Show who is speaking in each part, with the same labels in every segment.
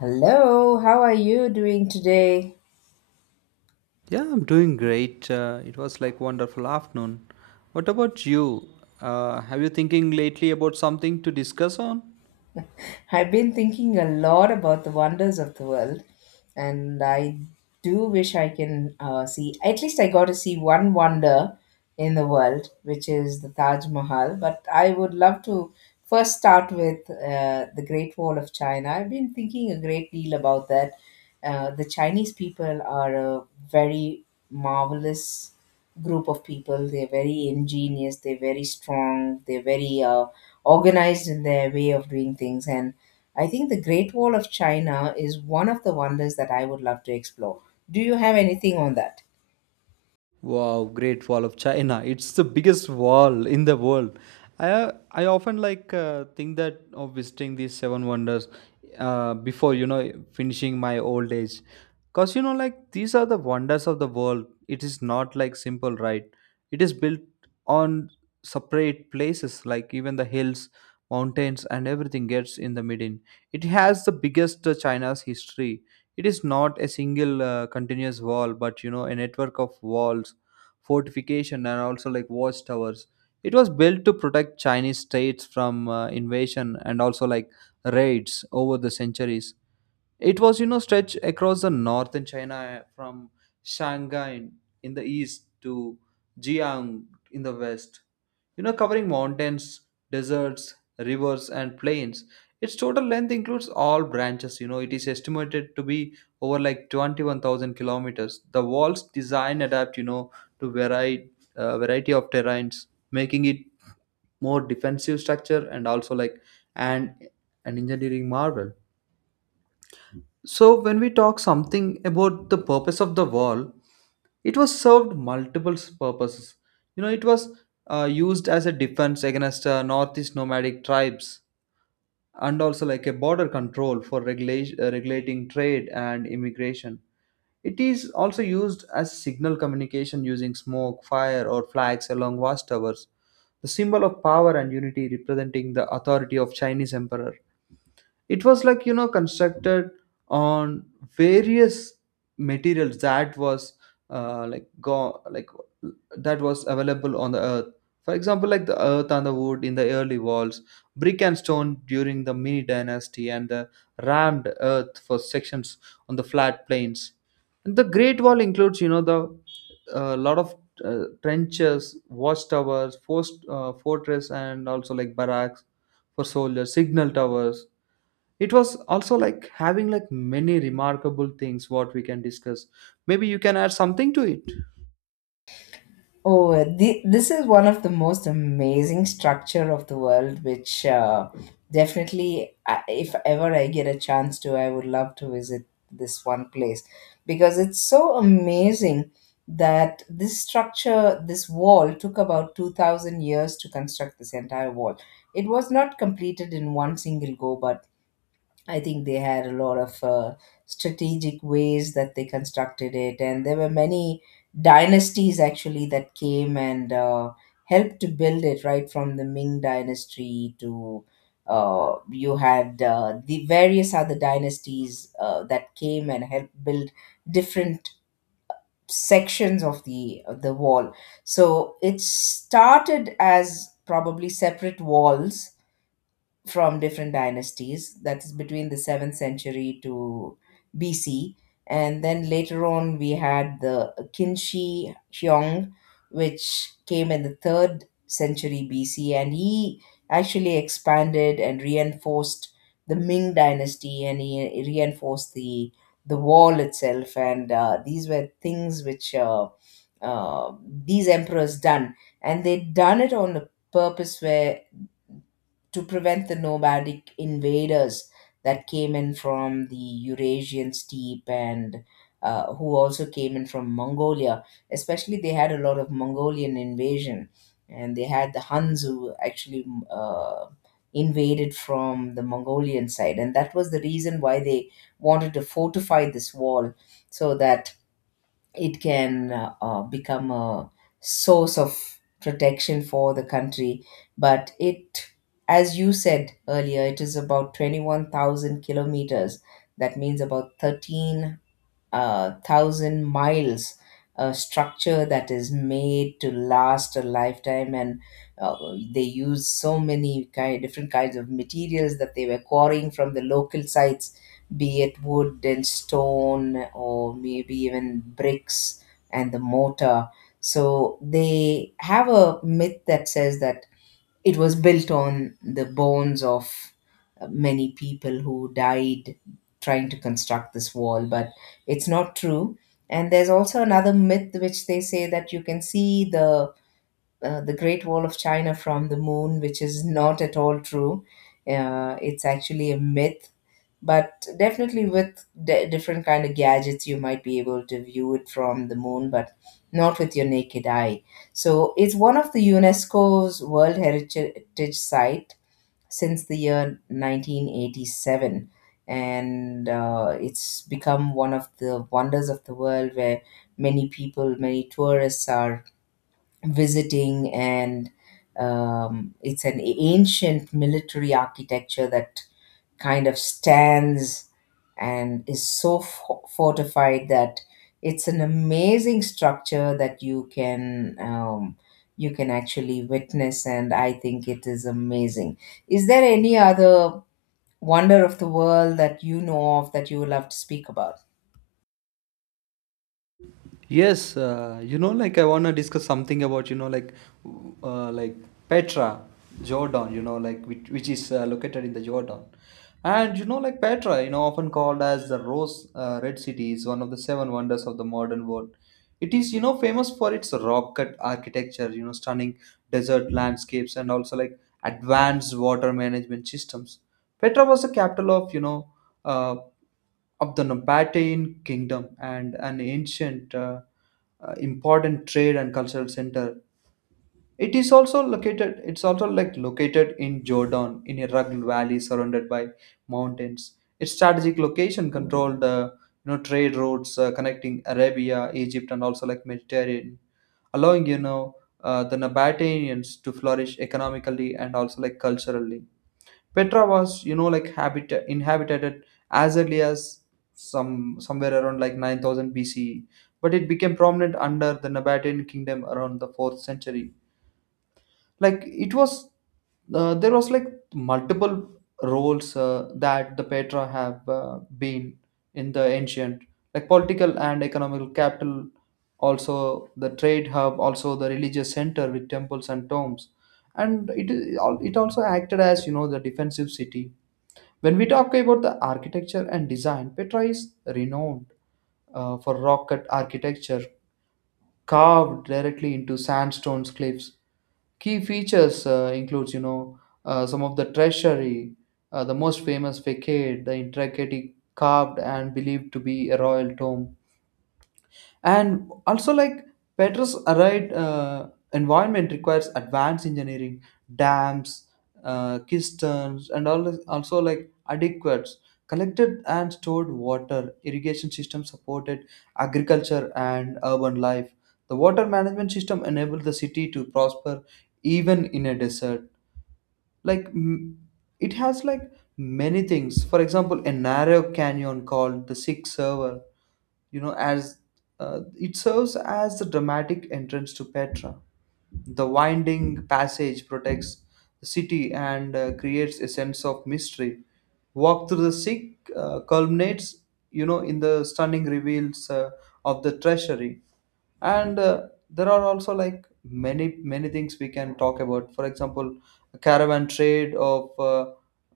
Speaker 1: Hello, how are you doing today?
Speaker 2: Yeah, I'm doing great. It was like wonderful afternoon. What about you? Have you thinking lately about something to discuss on?
Speaker 1: I've been thinking a lot about the wonders of the world, and I do wish I can see, at least I got to see one wonder in the world, which is the Taj Mahal. But I would love to first start with the Great Wall of China. I've been thinking a great deal about that. The Chinese people are a very marvelous group of people. They're very ingenious, they're very strong, they're very organized in their way of doing things. And I think the Great Wall of China is one of the wonders that I would love to explore. Do you have anything on that?
Speaker 2: Wow, Great Wall of China. It's the biggest wall in the world. I often like think that of visiting these seven wonders before finishing my old age. Cause you know like these are the wonders of the world. It is not like simple, right. It is built on separate places like even the hills, mountains and everything gets in the middle. It has the biggest China's history. It is not a single continuous wall, but you know a network of walls, fortification, and also like watchtowers. It was built to protect Chinese states from invasion and also like raids over the centuries. It was, you know, stretched across the northern China from Shanghai in the east to Jiang in the west. You know, covering mountains, deserts, rivers, and plains. Its total length includes all branches. You know, it is estimated to be over like 21,000 kilometers. The wall's design adapt, you know, to varied, variety of terrains, making it more defensive structure and also like an an engineering marvel. So, when we talk something about the purpose of the wall, it was served multiple purposes. You know, it was used as a defense against northeast nomadic tribes and also like a border control for regulating trade and immigration. It is also used as signal communication using smoke, fire, or flags along vast towers, the symbol of power and unity representing the authority of Chinese emperor. It was like you know constructed on various materials that was like go like that was available on the earth. For example, like the earth and the wood in the early walls, brick and stone during the Ming dynasty, and the rammed earth for sections on the flat plains. And the great wall includes you know the a lot of trenches, watchtowers, fortress, and also like barracks for soldiers, signal towers. It was also like having like many remarkable things what we can discuss. Maybe you can add something to it.
Speaker 1: This is one of the most amazing structure of the world, which definitely, I, if ever I get a chance to, I would love to visit this one place because it's so amazing that this structure, this wall, took about 2,000 years to construct this entire wall. It was not completed in one single go, but I think they had a lot of strategic ways that they constructed it, and there were many dynasties actually that came and helped to build it. Right from the Ming dynasty to you had the various other dynasties that came and helped build different sections of the wall. So it started as probably separate walls from different dynasties, that is between the 7th century to BC, and then later on we had the Qinshi Hyong, which came in the 3rd century BC, and he actually expanded and reinforced the Ming dynasty, and he reinforced the wall itself. And these were things which uh, these emperors done, and they done it on a purpose where to prevent the nomadic invaders that came in from the Eurasian steppe, and who also came in from Mongolia. Especially, they had a lot of Mongolian invasion, and they had the Huns who actually uh, invaded from the Mongolian side, and that was the reason why they wanted to fortify this wall so that it can become a source of protection for the country. But it, as you said earlier, it is about 21,000 kilometers. That means about 13 thousand miles, a structure that is made to last a lifetime. And uh, they use so many kind different kinds of materials that they were quarrying from the local sites, be it wood and stone, or maybe even bricks and the mortar. So they have a myth that says that it was built on the bones of many people who died trying to construct this wall, but it's not true. And there's also another myth which they say that you can see the the Great Wall of China from the moon, which is not at all true. It's actually a myth, but definitely with different kind of gadgets you might be able to view it from the moon, but not with your naked eye. So it's one of the UNESCO's world heritage site since the year 1987. And It's become one of the wonders of the world where many people, many tourists are visiting. And It's an ancient military architecture that kind of stands and is so fortified that it's an amazing structure that you can actually witness. And I think it is amazing. Is there any other wonder of the world that you know of that you would love to speak about?
Speaker 2: Yes, you know, like I wanna discuss something about uh, like Petra, Jordan. You know, like, which is located in the Jordan. And you know, like Petra, you know, often called as the Rose Red City, is one of the seven wonders of the modern world. It is you know famous for its rock cut architecture, you know, stunning desert landscapes, and also like advanced water management systems. Petra was the capital of you know uh, of the Nabatean kingdom and an ancient important trade and cultural center. It is also located. It's also like located in Jordan in a rugged valley surrounded by mountains. Its strategic location controlled you know trade routes connecting Arabia, Egypt, and also like Mediterranean, allowing you know the Nabateans to flourish economically and also like culturally. Petra was, you know, like habit inhabited as early as somewhere around like 9,000 BCE, but it became prominent under the Nabatean kingdom around the 4th century. Like it was, there was like multiple roles that the Petra have been in the ancient, like political and economical capital, also the trade hub, also the religious center with temples and tombs. And it is it it also acted as you know the defensive city. When we talk about the architecture and design, Petra is renowned for rock cut architecture carved directly into sandstone cliffs. Key features includes, you know, some of the treasury, the most famous facade, the intricately carved and believed to be a royal tomb. And also like Petra's arid environment requires advanced engineering, dams, cisterns, and also like adequate collected and stored water irrigation system supported agriculture and urban life. The water management system enabled the city to prosper even in a desert. like m- it has like many things. For example, a narrow canyon called the six server, you know, as it serves as the dramatic entrance to Petra. The winding passage protects the city and creates a sense of mystery. Walk through the sick culminates, you know, in the stunning reveals of the treasury. And there are also like many many things we can talk about. For example, caravan trade of uh,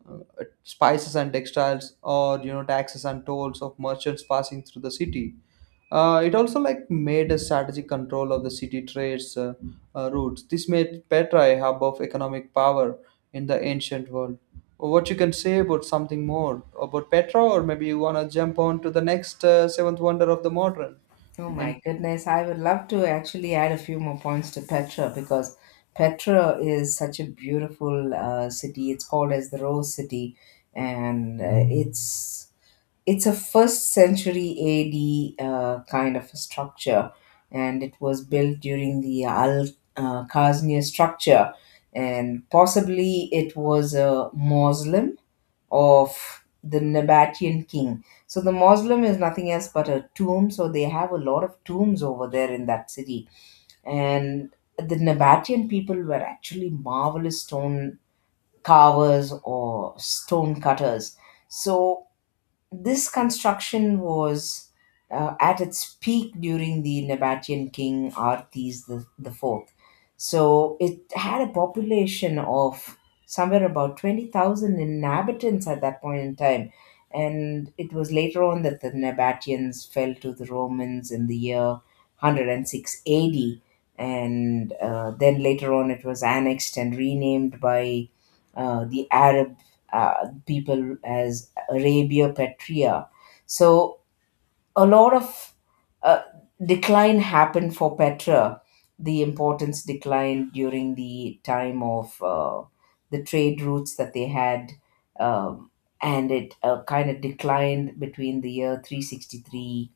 Speaker 2: uh, spices and textiles, or you know taxes and tolls of merchants passing through the city. Uh, it also like made a strategic control of the city trades routes. This made Petra a hub of economic power in the ancient world. What you can say about something more about Petra, or maybe you want to jump on to the next seventh wonder of the modern?
Speaker 1: Oh my goodness, I would love to actually add a few more points to Petra, because Petra is such a beautiful city. It's called as the Rose City. And it's a first century AD kind of a structure, and it was built during the Al Khaznia structure, and possibly it was a mausoleum of the Nabatean king. So the mausoleum is nothing else but a tomb. So they have a lot of tombs over there in that city, and the Nabatean people were actually marvelous stone carvers or stone cutters. So this construction was at its peak during the Nabatean king Artes the fourth. So it had a population of somewhere about 20,000 inhabitants at that point in time. And it was later on that the Nabateans fell to the Romans in the year 106 AD. And then later on, it was annexed and renamed by the Arab people as Arabia Petra. So a lot of uh, decline happened for Petra. The importance declined during the time of the trade routes that they had, um, and it kind of declined between the year 363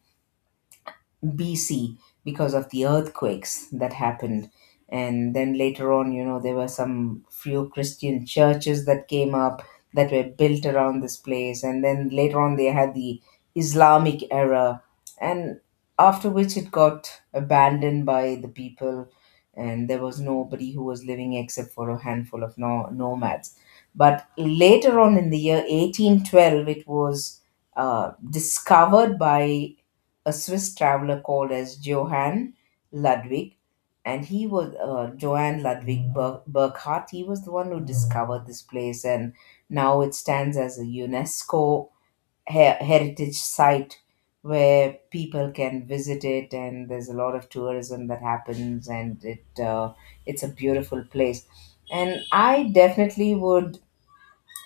Speaker 1: BC because of the earthquakes that happened. And then later on, you know, there were some few Christian churches that came up that were built around this place. And then later on, they had the Islamic era, and after which it got abandoned by the people, and there was nobody who was living except for a handful of nomads. But later on in the year 1812, it was discovered by a Swiss traveler called as Johann Ludwig, and he was Johann Ludwig Burckhardt. He was the one who discovered this place, and now it stands as a UNESCO he- heritage site where people can visit it, and there's a lot of tourism that happens. And it It's a beautiful place. And I definitely would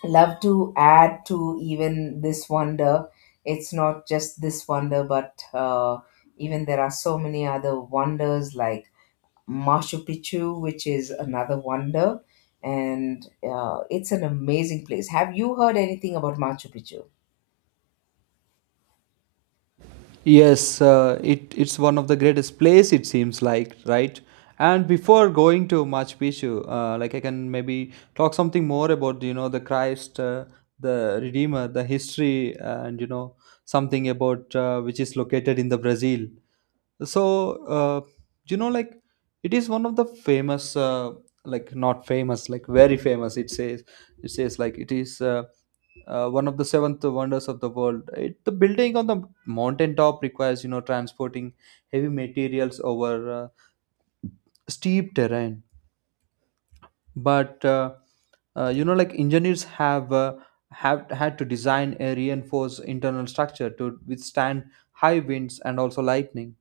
Speaker 1: love to add to even this wonder. It's not just this wonder, but even there are so many other wonders like Machu Picchu, which is another wonder. And it's an amazing place. Have you heard anything about Machu Picchu?
Speaker 2: Yes, it, it's one of the greatest place, it seems like, right? And before going to Machu Picchu, like I can maybe talk something more about you know the Christ, the Redeemer, the history, and you know something about which is located in the Brazil. So you know like it is one of the famous like not famous, like very famous, it says. It says like it is one of the seventh wonders of the world. It, the building on the mountain top requires you know transporting heavy materials over steep terrain. But you know like engineers have had to design a reinforced internal structure to withstand high winds and also lightning.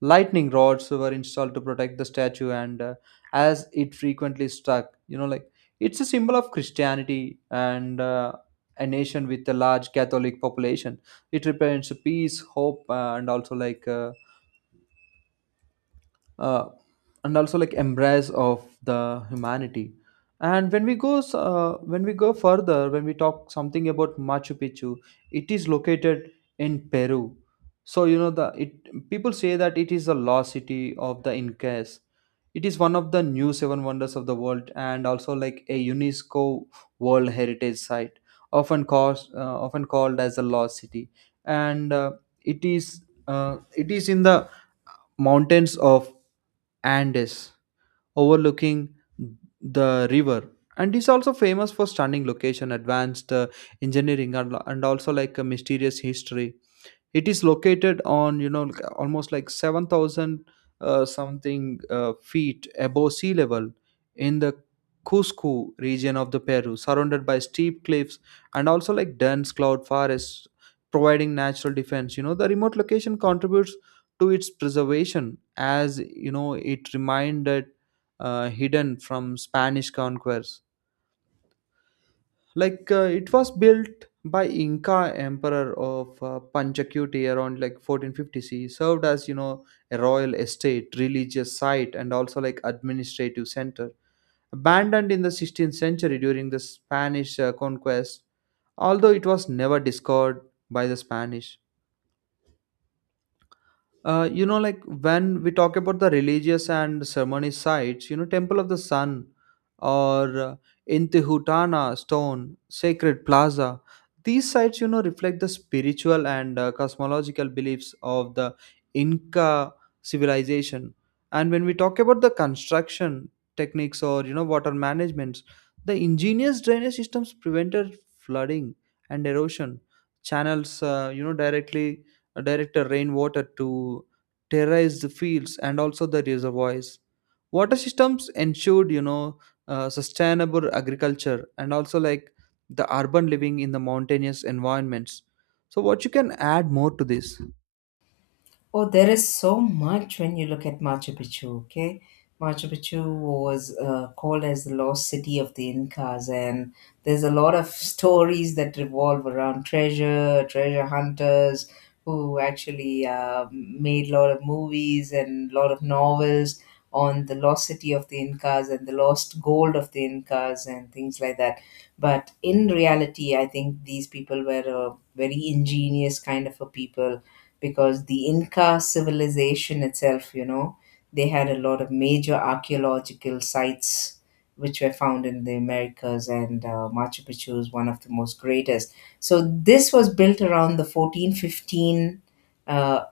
Speaker 2: Lightning rods were installed to protect the statue and as it frequently struck, you know like, it's a symbol of Christianity and a nation with a large Catholic population. It represents peace, hope, uh, and also like embrace of the humanity. And when we go further, when we talk something about Machu Picchu, it is located in Peru. So you know the it people say that it is the lost city of the Incas. It is one of the new seven wonders of the world and also like a UNESCO world heritage site, often called as the lost city. And it is it is in the mountains of Andes, overlooking the river. And is also famous for stunning location, advanced engineering, and also like a mysterious history. It is located on you know like almost like 7,000 something feet above sea level in the Cusco region of the Peru, surrounded by steep cliffs and also like dense cloud forests providing natural defense. You know the remote location contributes to its preservation, as you know it reminded hidden from Spanish conquerors. Like it was built by Inca emperor of Panchakuti around like 1450 c, served as you know a royal estate, religious site, and also like administrative center, abandoned in the 16th century during the Spanish conquest, although it was never discovered by the Spanish. Uh, you know, like when we talk about the religious and ceremony sites, you know, Temple of the Sun or Intihutana Stone, Sacred Plaza, these sites, you know, reflect the spiritual and cosmological beliefs of the Inca civilization. And when we talk about the construction techniques or, you know, water management, the ingenious drainage systems prevented flooding and erosion, channels, you know, directly directed rainwater to terrorize the fields and also the reservoirs. Water systems ensured, you know, sustainable agriculture and also like the urban living in the mountainous environments. So, what you can add more to this?
Speaker 1: Oh, there is so much when you look at Machu Picchu, okay? Machu Picchu was called as the lost city of the Incas, and there's a lot of stories that revolve around treasure, treasure hunters who actually made a lot of movies and a lot of novels on the lost city of the Incas and the lost gold of the Incas and things like that. But in reality, I think these people were a very ingenious kind of a people, because the Inca civilization itself, you know, they had a lot of major archaeological sites which were found in the Americas, and Machu Picchu is one of the most greatest. So this was built around the 1415, uh, uh,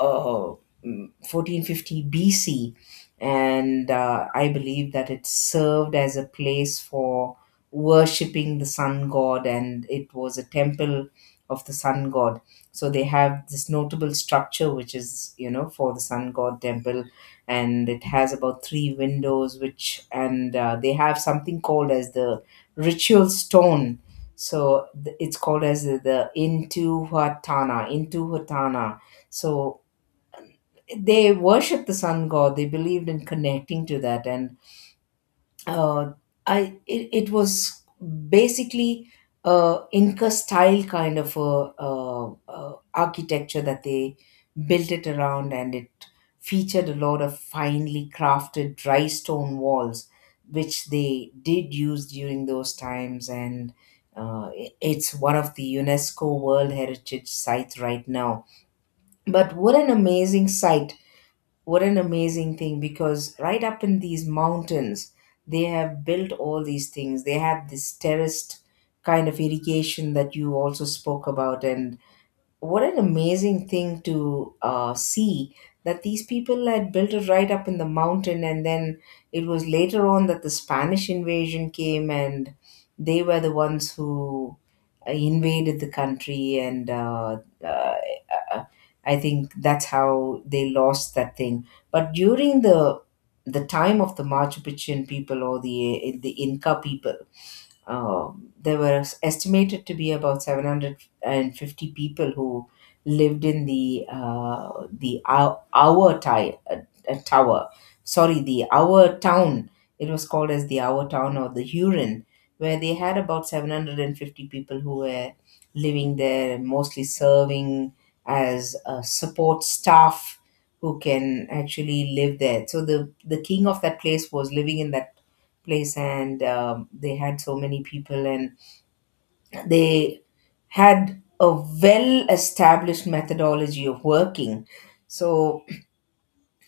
Speaker 1: mm, 1450 BC, and I believe that it served as a place for worshipping the sun god, and it was a temple of the sun god. So they have this notable structure which is, you know, for the sun god temple, and it has about three windows, which, and they have something called as the ritual stone. So it's called as the intihuatana intihuatana. So they worship the sun god, they believed in connecting to that. And uh, it was basically Inca style kind of a, architecture that they built it around, and it featured a lot of finely crafted dry stone walls, which they did use during those times. And it's one of the UNESCO World Heritage Sites right now. But what an amazing sight! What an amazing thing, because right up in these mountains they have built all these things. They have this terraced kind of irrigation that you also spoke about. And what an amazing thing to see that these people had built it right up in the mountain. And then it was later on that the Spanish invasion came, and they were the ones who invaded the country. And uh, uh, I think that's how they lost that thing. But during the time of the Machu Picchu people or the Inca people, there were estimated to be about 750 people who lived in the tower. Sorry, the our town. It was called as the our town or the Huron, where they had about 750 people who were living there, and mostly serving as support staff who can actually live there. So the king of that place was living in that place and they had so many people and they had a well established methodology of working. So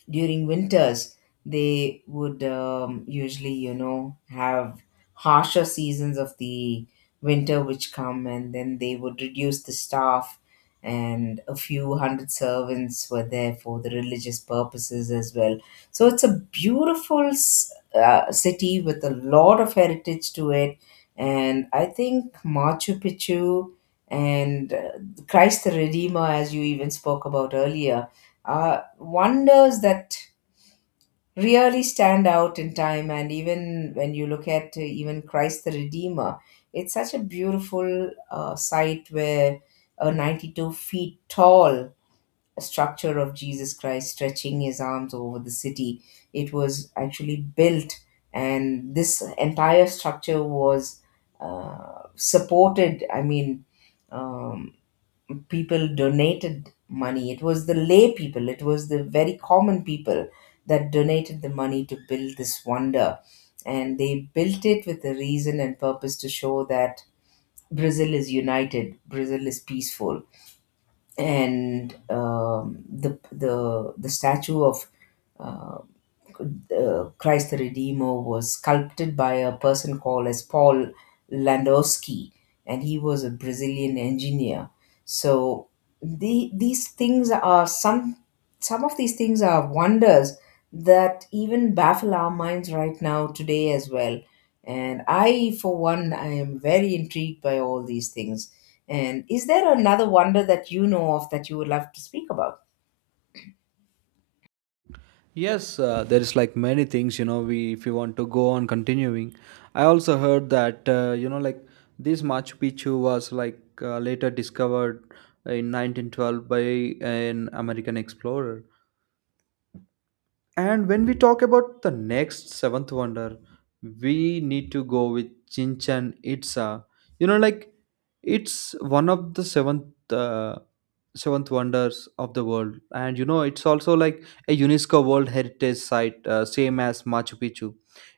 Speaker 1: during winters they would usually have harsher seasons of the winter which come, and then they would reduce the staff, and a few hundred servants were there for the religious purposes as well. So it's a beautiful city with a lot of heritage to it. And I think Machu Picchu and Christ the Redeemer, as you even spoke about earlier, wonders that really stand out in time. And even when you look at even Christ the Redeemer, it's such a beautiful sight where a 92 feet tall structure of Jesus Christ stretching his arms over the city. It was actually built, and this entire structure was supported. I mean um, people donated money. It was the lay people, it was the very common people that donated the money to build this wonder. And they built it with a reason and purpose to show that Brazil is united, Brazil is peaceful. And the statue of uh, Christ the Redeemer was sculpted by a person called as Paul Landowski, and he was a Brazilian engineer. So these things are some of these things are wonders that even baffle our minds right now today as well. And I, for one, I am very intrigued by all these things. And is there another wonder that you know of that you would love to speak about?
Speaker 2: Yes, there is like many things, you know, we if you want to go on continuing. I also heard that, you know, like this Machu Picchu was later discovered in 1912 by an American explorer. And when we talk about the next seventh wonder, we need to go with Chinchan Itza. You know, like it's one of the seventh seventh wonders of the world, and you know it's also like a UNESCO World Heritage Site, same as Machu Picchu.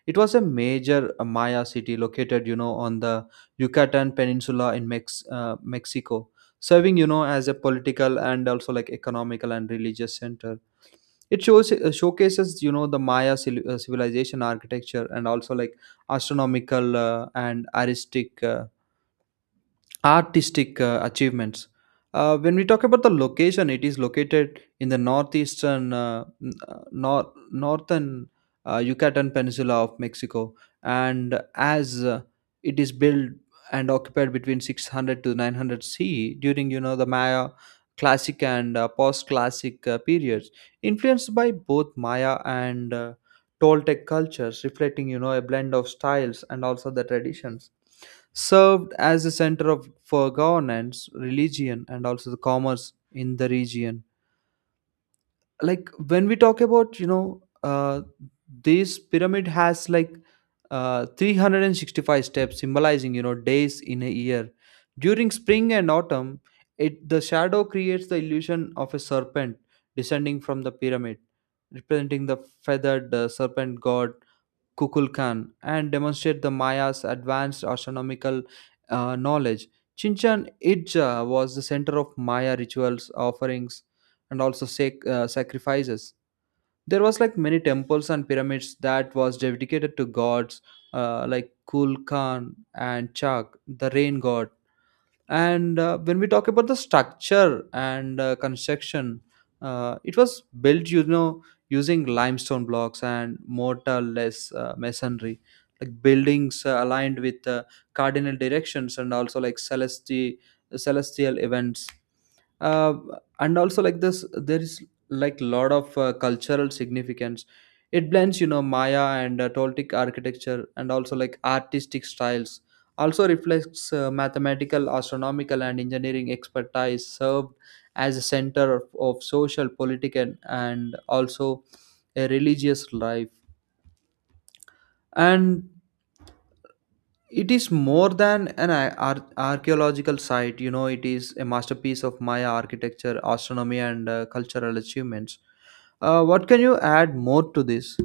Speaker 2: It was a major Maya city located, you know, on the Yucatan Peninsula in Mexico, serving you know as a political and also like economical and religious center. It shows showcases you know the Maya civilization architecture and also like astronomical and aristic artistic achievements. When we talk about the location, it is located in the northeastern, n- nor- northern Yucatan Peninsula of Mexico, and as it is built and occupied between 600 to 900 CE during the Maya classic and post-classic periods, influenced by both Maya and Toltec cultures, reflecting a blend of styles and also the traditions served as a center of for governance, religion, and also the commerce in the region. When we talk about, this pyramid has 365 steps, symbolizing days in a year. During spring and autumn, it the shadow creates the illusion of a serpent descending from the pyramid, representing the feathered serpent god Kukulkan and demonstrate the Mayas' advanced astronomical knowledge. Chichen Itza was the center of Maya rituals, offerings, and also sacrifices. There was like many temples and pyramids that was dedicated to gods like Kulkan and Chak, the rain god. And when we talk about the structure and construction, it was built using limestone blocks and mortarless masonry, like buildings aligned with cardinal directions and also like celestial events, uh, and also like this there is like lot of cultural significance. It blends Maya and Toltec architecture and also like artistic styles, also reflects mathematical, astronomical, and engineering expertise, served as a center of social, political, and also a religious life. And it is more than an archaeological site, it is a masterpiece of Maya architecture, astronomy, and cultural achievements. What can you add more to this?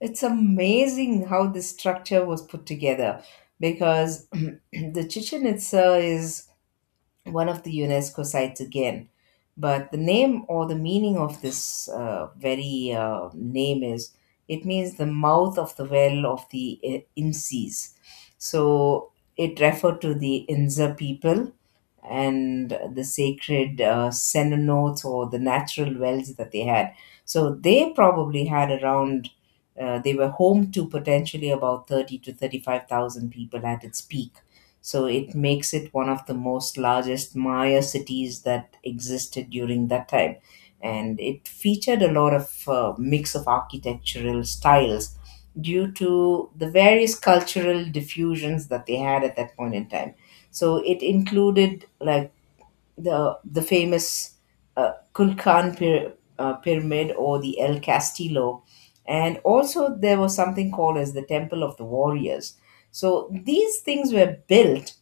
Speaker 1: It's amazing how this structure was put together because the Chichen Itza is one of the UNESCO sites again. But the name or the meaning of this very name is, it means the mouth of the well of the Incis. So it referred to the Inza people and the sacred cenotes or the natural wells that they had. So they probably had around, they were home to potentially about 30 to 35,000 people at its peak. So it makes it one of the most largest Maya cities that existed during that time. And it featured a lot of mix of architectural styles due to the various cultural diffusions that they had at that point in time. So it included like the famous Kulkan pyramid or the El Castillo, and also there was something called as the Temple of the Warriors. So these things were built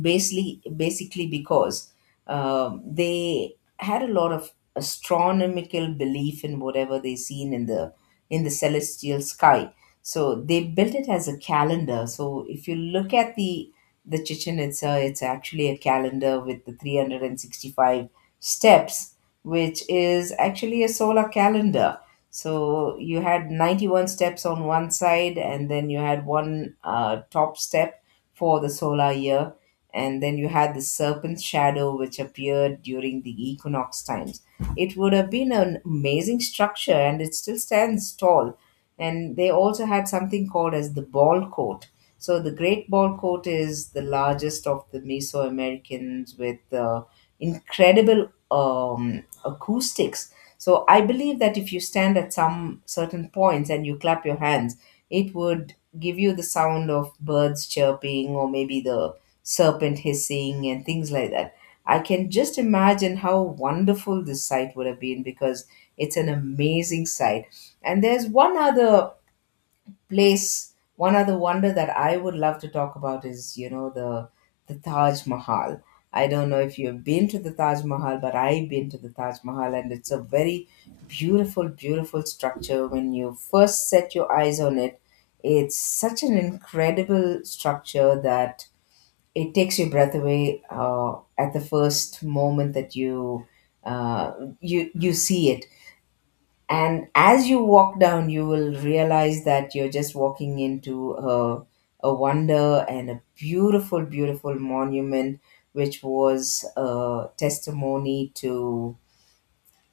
Speaker 1: basically because they had a lot of astronomical belief in whatever they seen in the celestial sky. So they built it as a calendar. So if you look at the Chichen Itza, it's actually a calendar with the 365 steps, which is actually a solar calendar. So you had 91 steps on one side, and then you had one top step for the solar year, and then you had the serpent shadow which appeared during the equinox times. It would have been an amazing structure and it still stands tall. And they also had something called as the ball court. So the great ball court is the largest of the Mesoamericans with incredible acoustics. So I believe that if you stand at some certain points and you clap your hands, it would give you the sound of birds chirping or maybe the serpent hissing and things like that. I can just imagine how wonderful this site would have been because it's an amazing site. And there's one other place. One other wonder that I would love to talk about is, you know, the Taj Mahal. I don't know if you've been to the Taj Mahal, but I've been to the Taj Mahal, and it's a very beautiful, beautiful structure. When you first set your eyes on it, it's such an incredible structure that it takes your breath away at the first moment that uh, you see it. And as you walk down you will realize that you're just walking into a wonder and a beautiful monument which was a testimony to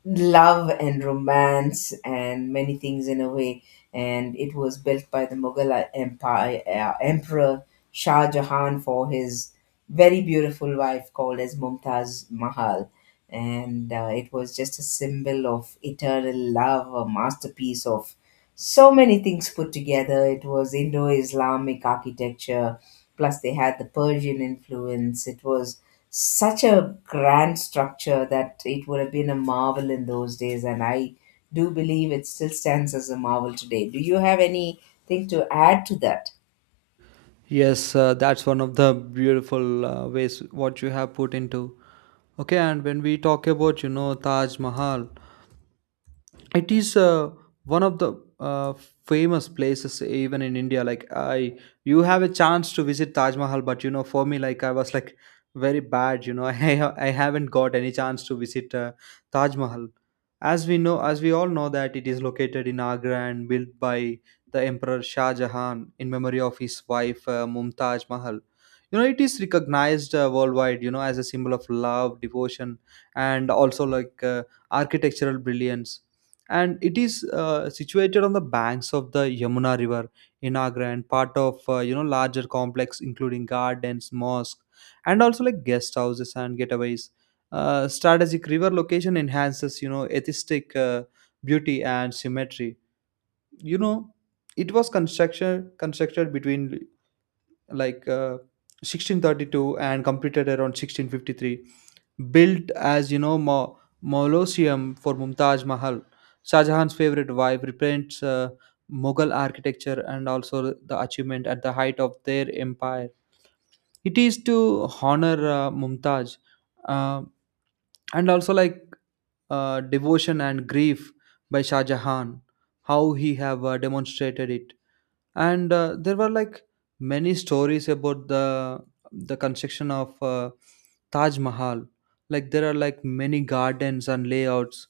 Speaker 1: love and romance and many things in a way. And it was built by the Mughal Empire Emperor Shah Jahan for his very beautiful wife called as Mumtaz Mahal. And it was just a symbol of eternal love, a masterpiece of so many things put together. It was Indo Islamic architecture, plus they had the Persian influence. It was such a grand structure that it would have been a marvel in those days, and I do believe it still stands as a marvel today. Do you have anything to add to that?
Speaker 2: Yes, that's one of the beautiful ways what you have put into. Okay, and when we talk about, Taj Mahal, it is one of the famous places even in India. Like I You have a chance to visit Taj Mahal, but you know, for me, like, I was like very bad, you know. I haven't got any chance to visit Taj Mahal. As we all know, that it is located in Agra and built by the emperor Shah Jahan in memory of his wife, Mumtaz Mahal. You know, it is recognized worldwide, you know, as a symbol of love, devotion, and also like architectural brilliance. And it is situated on the banks of the Yamuna River in Agra, and part of larger complex including gardens, mosque, and also like guest houses and getaways. Strategic river location enhances aesthetic beauty and symmetry. You know, it was construction constructed between like uh, 1632 and completed around 1653, built as you know ma mausoleum for Mumtaz Mahal, Shah Jahan's favorite wife. Represents Mughal architecture and also the achievement at the height of their empire. It is to honor Mumtaz, uh, and also like devotion and grief by Shah Jahan, how he have demonstrated it. And there were like many stories about the construction of Taj Mahal. Like there are like many gardens and layouts,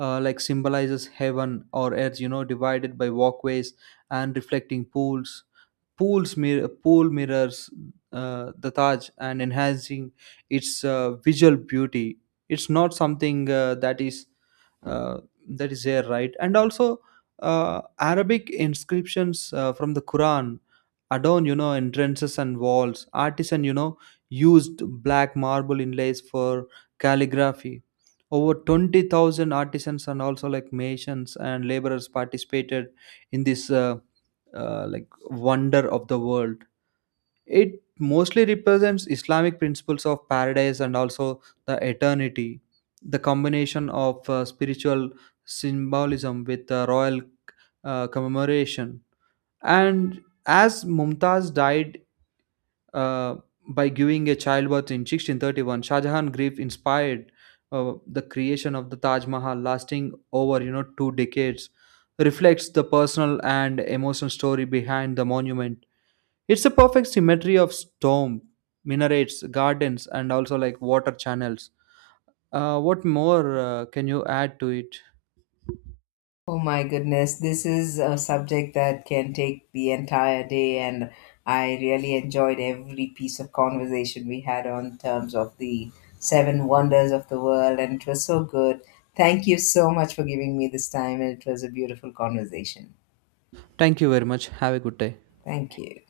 Speaker 2: like symbolizes heaven or earth. You know, divided by walkways and reflecting pool mirrors the Taj and enhancing its visual beauty. It's not something uh, that is there, right? And also Arabic inscriptions from the Quran adorn, you know, entrances and walls. Artisan, you know, used black marble inlays for calligraphy. Over 20,000 artisans and also like masons and laborers participated in this. Like wonder of the world, it mostly represents Islamic principles of paradise and also the eternity, the combination of spiritual symbolism with royal commemoration. And as Mumtaz died, uh, by giving a childbirth in 1631, Shah Jahan grief inspired the creation of the Taj Mahal, lasting over you know 2 decades, reflects the personal and emotional story behind the monument. It's a perfect symmetry of storm, minarets, gardens, and also like water channels. What more can you add to it?
Speaker 1: Oh my goodness, this is a subject that can take the entire day, and I really enjoyed every piece of conversation we had on terms of the seven wonders of the world, and it was so good. Thank you so much for giving me this time, and it was a beautiful conversation.
Speaker 2: Thank you very much. Have a good day.
Speaker 1: Thank you.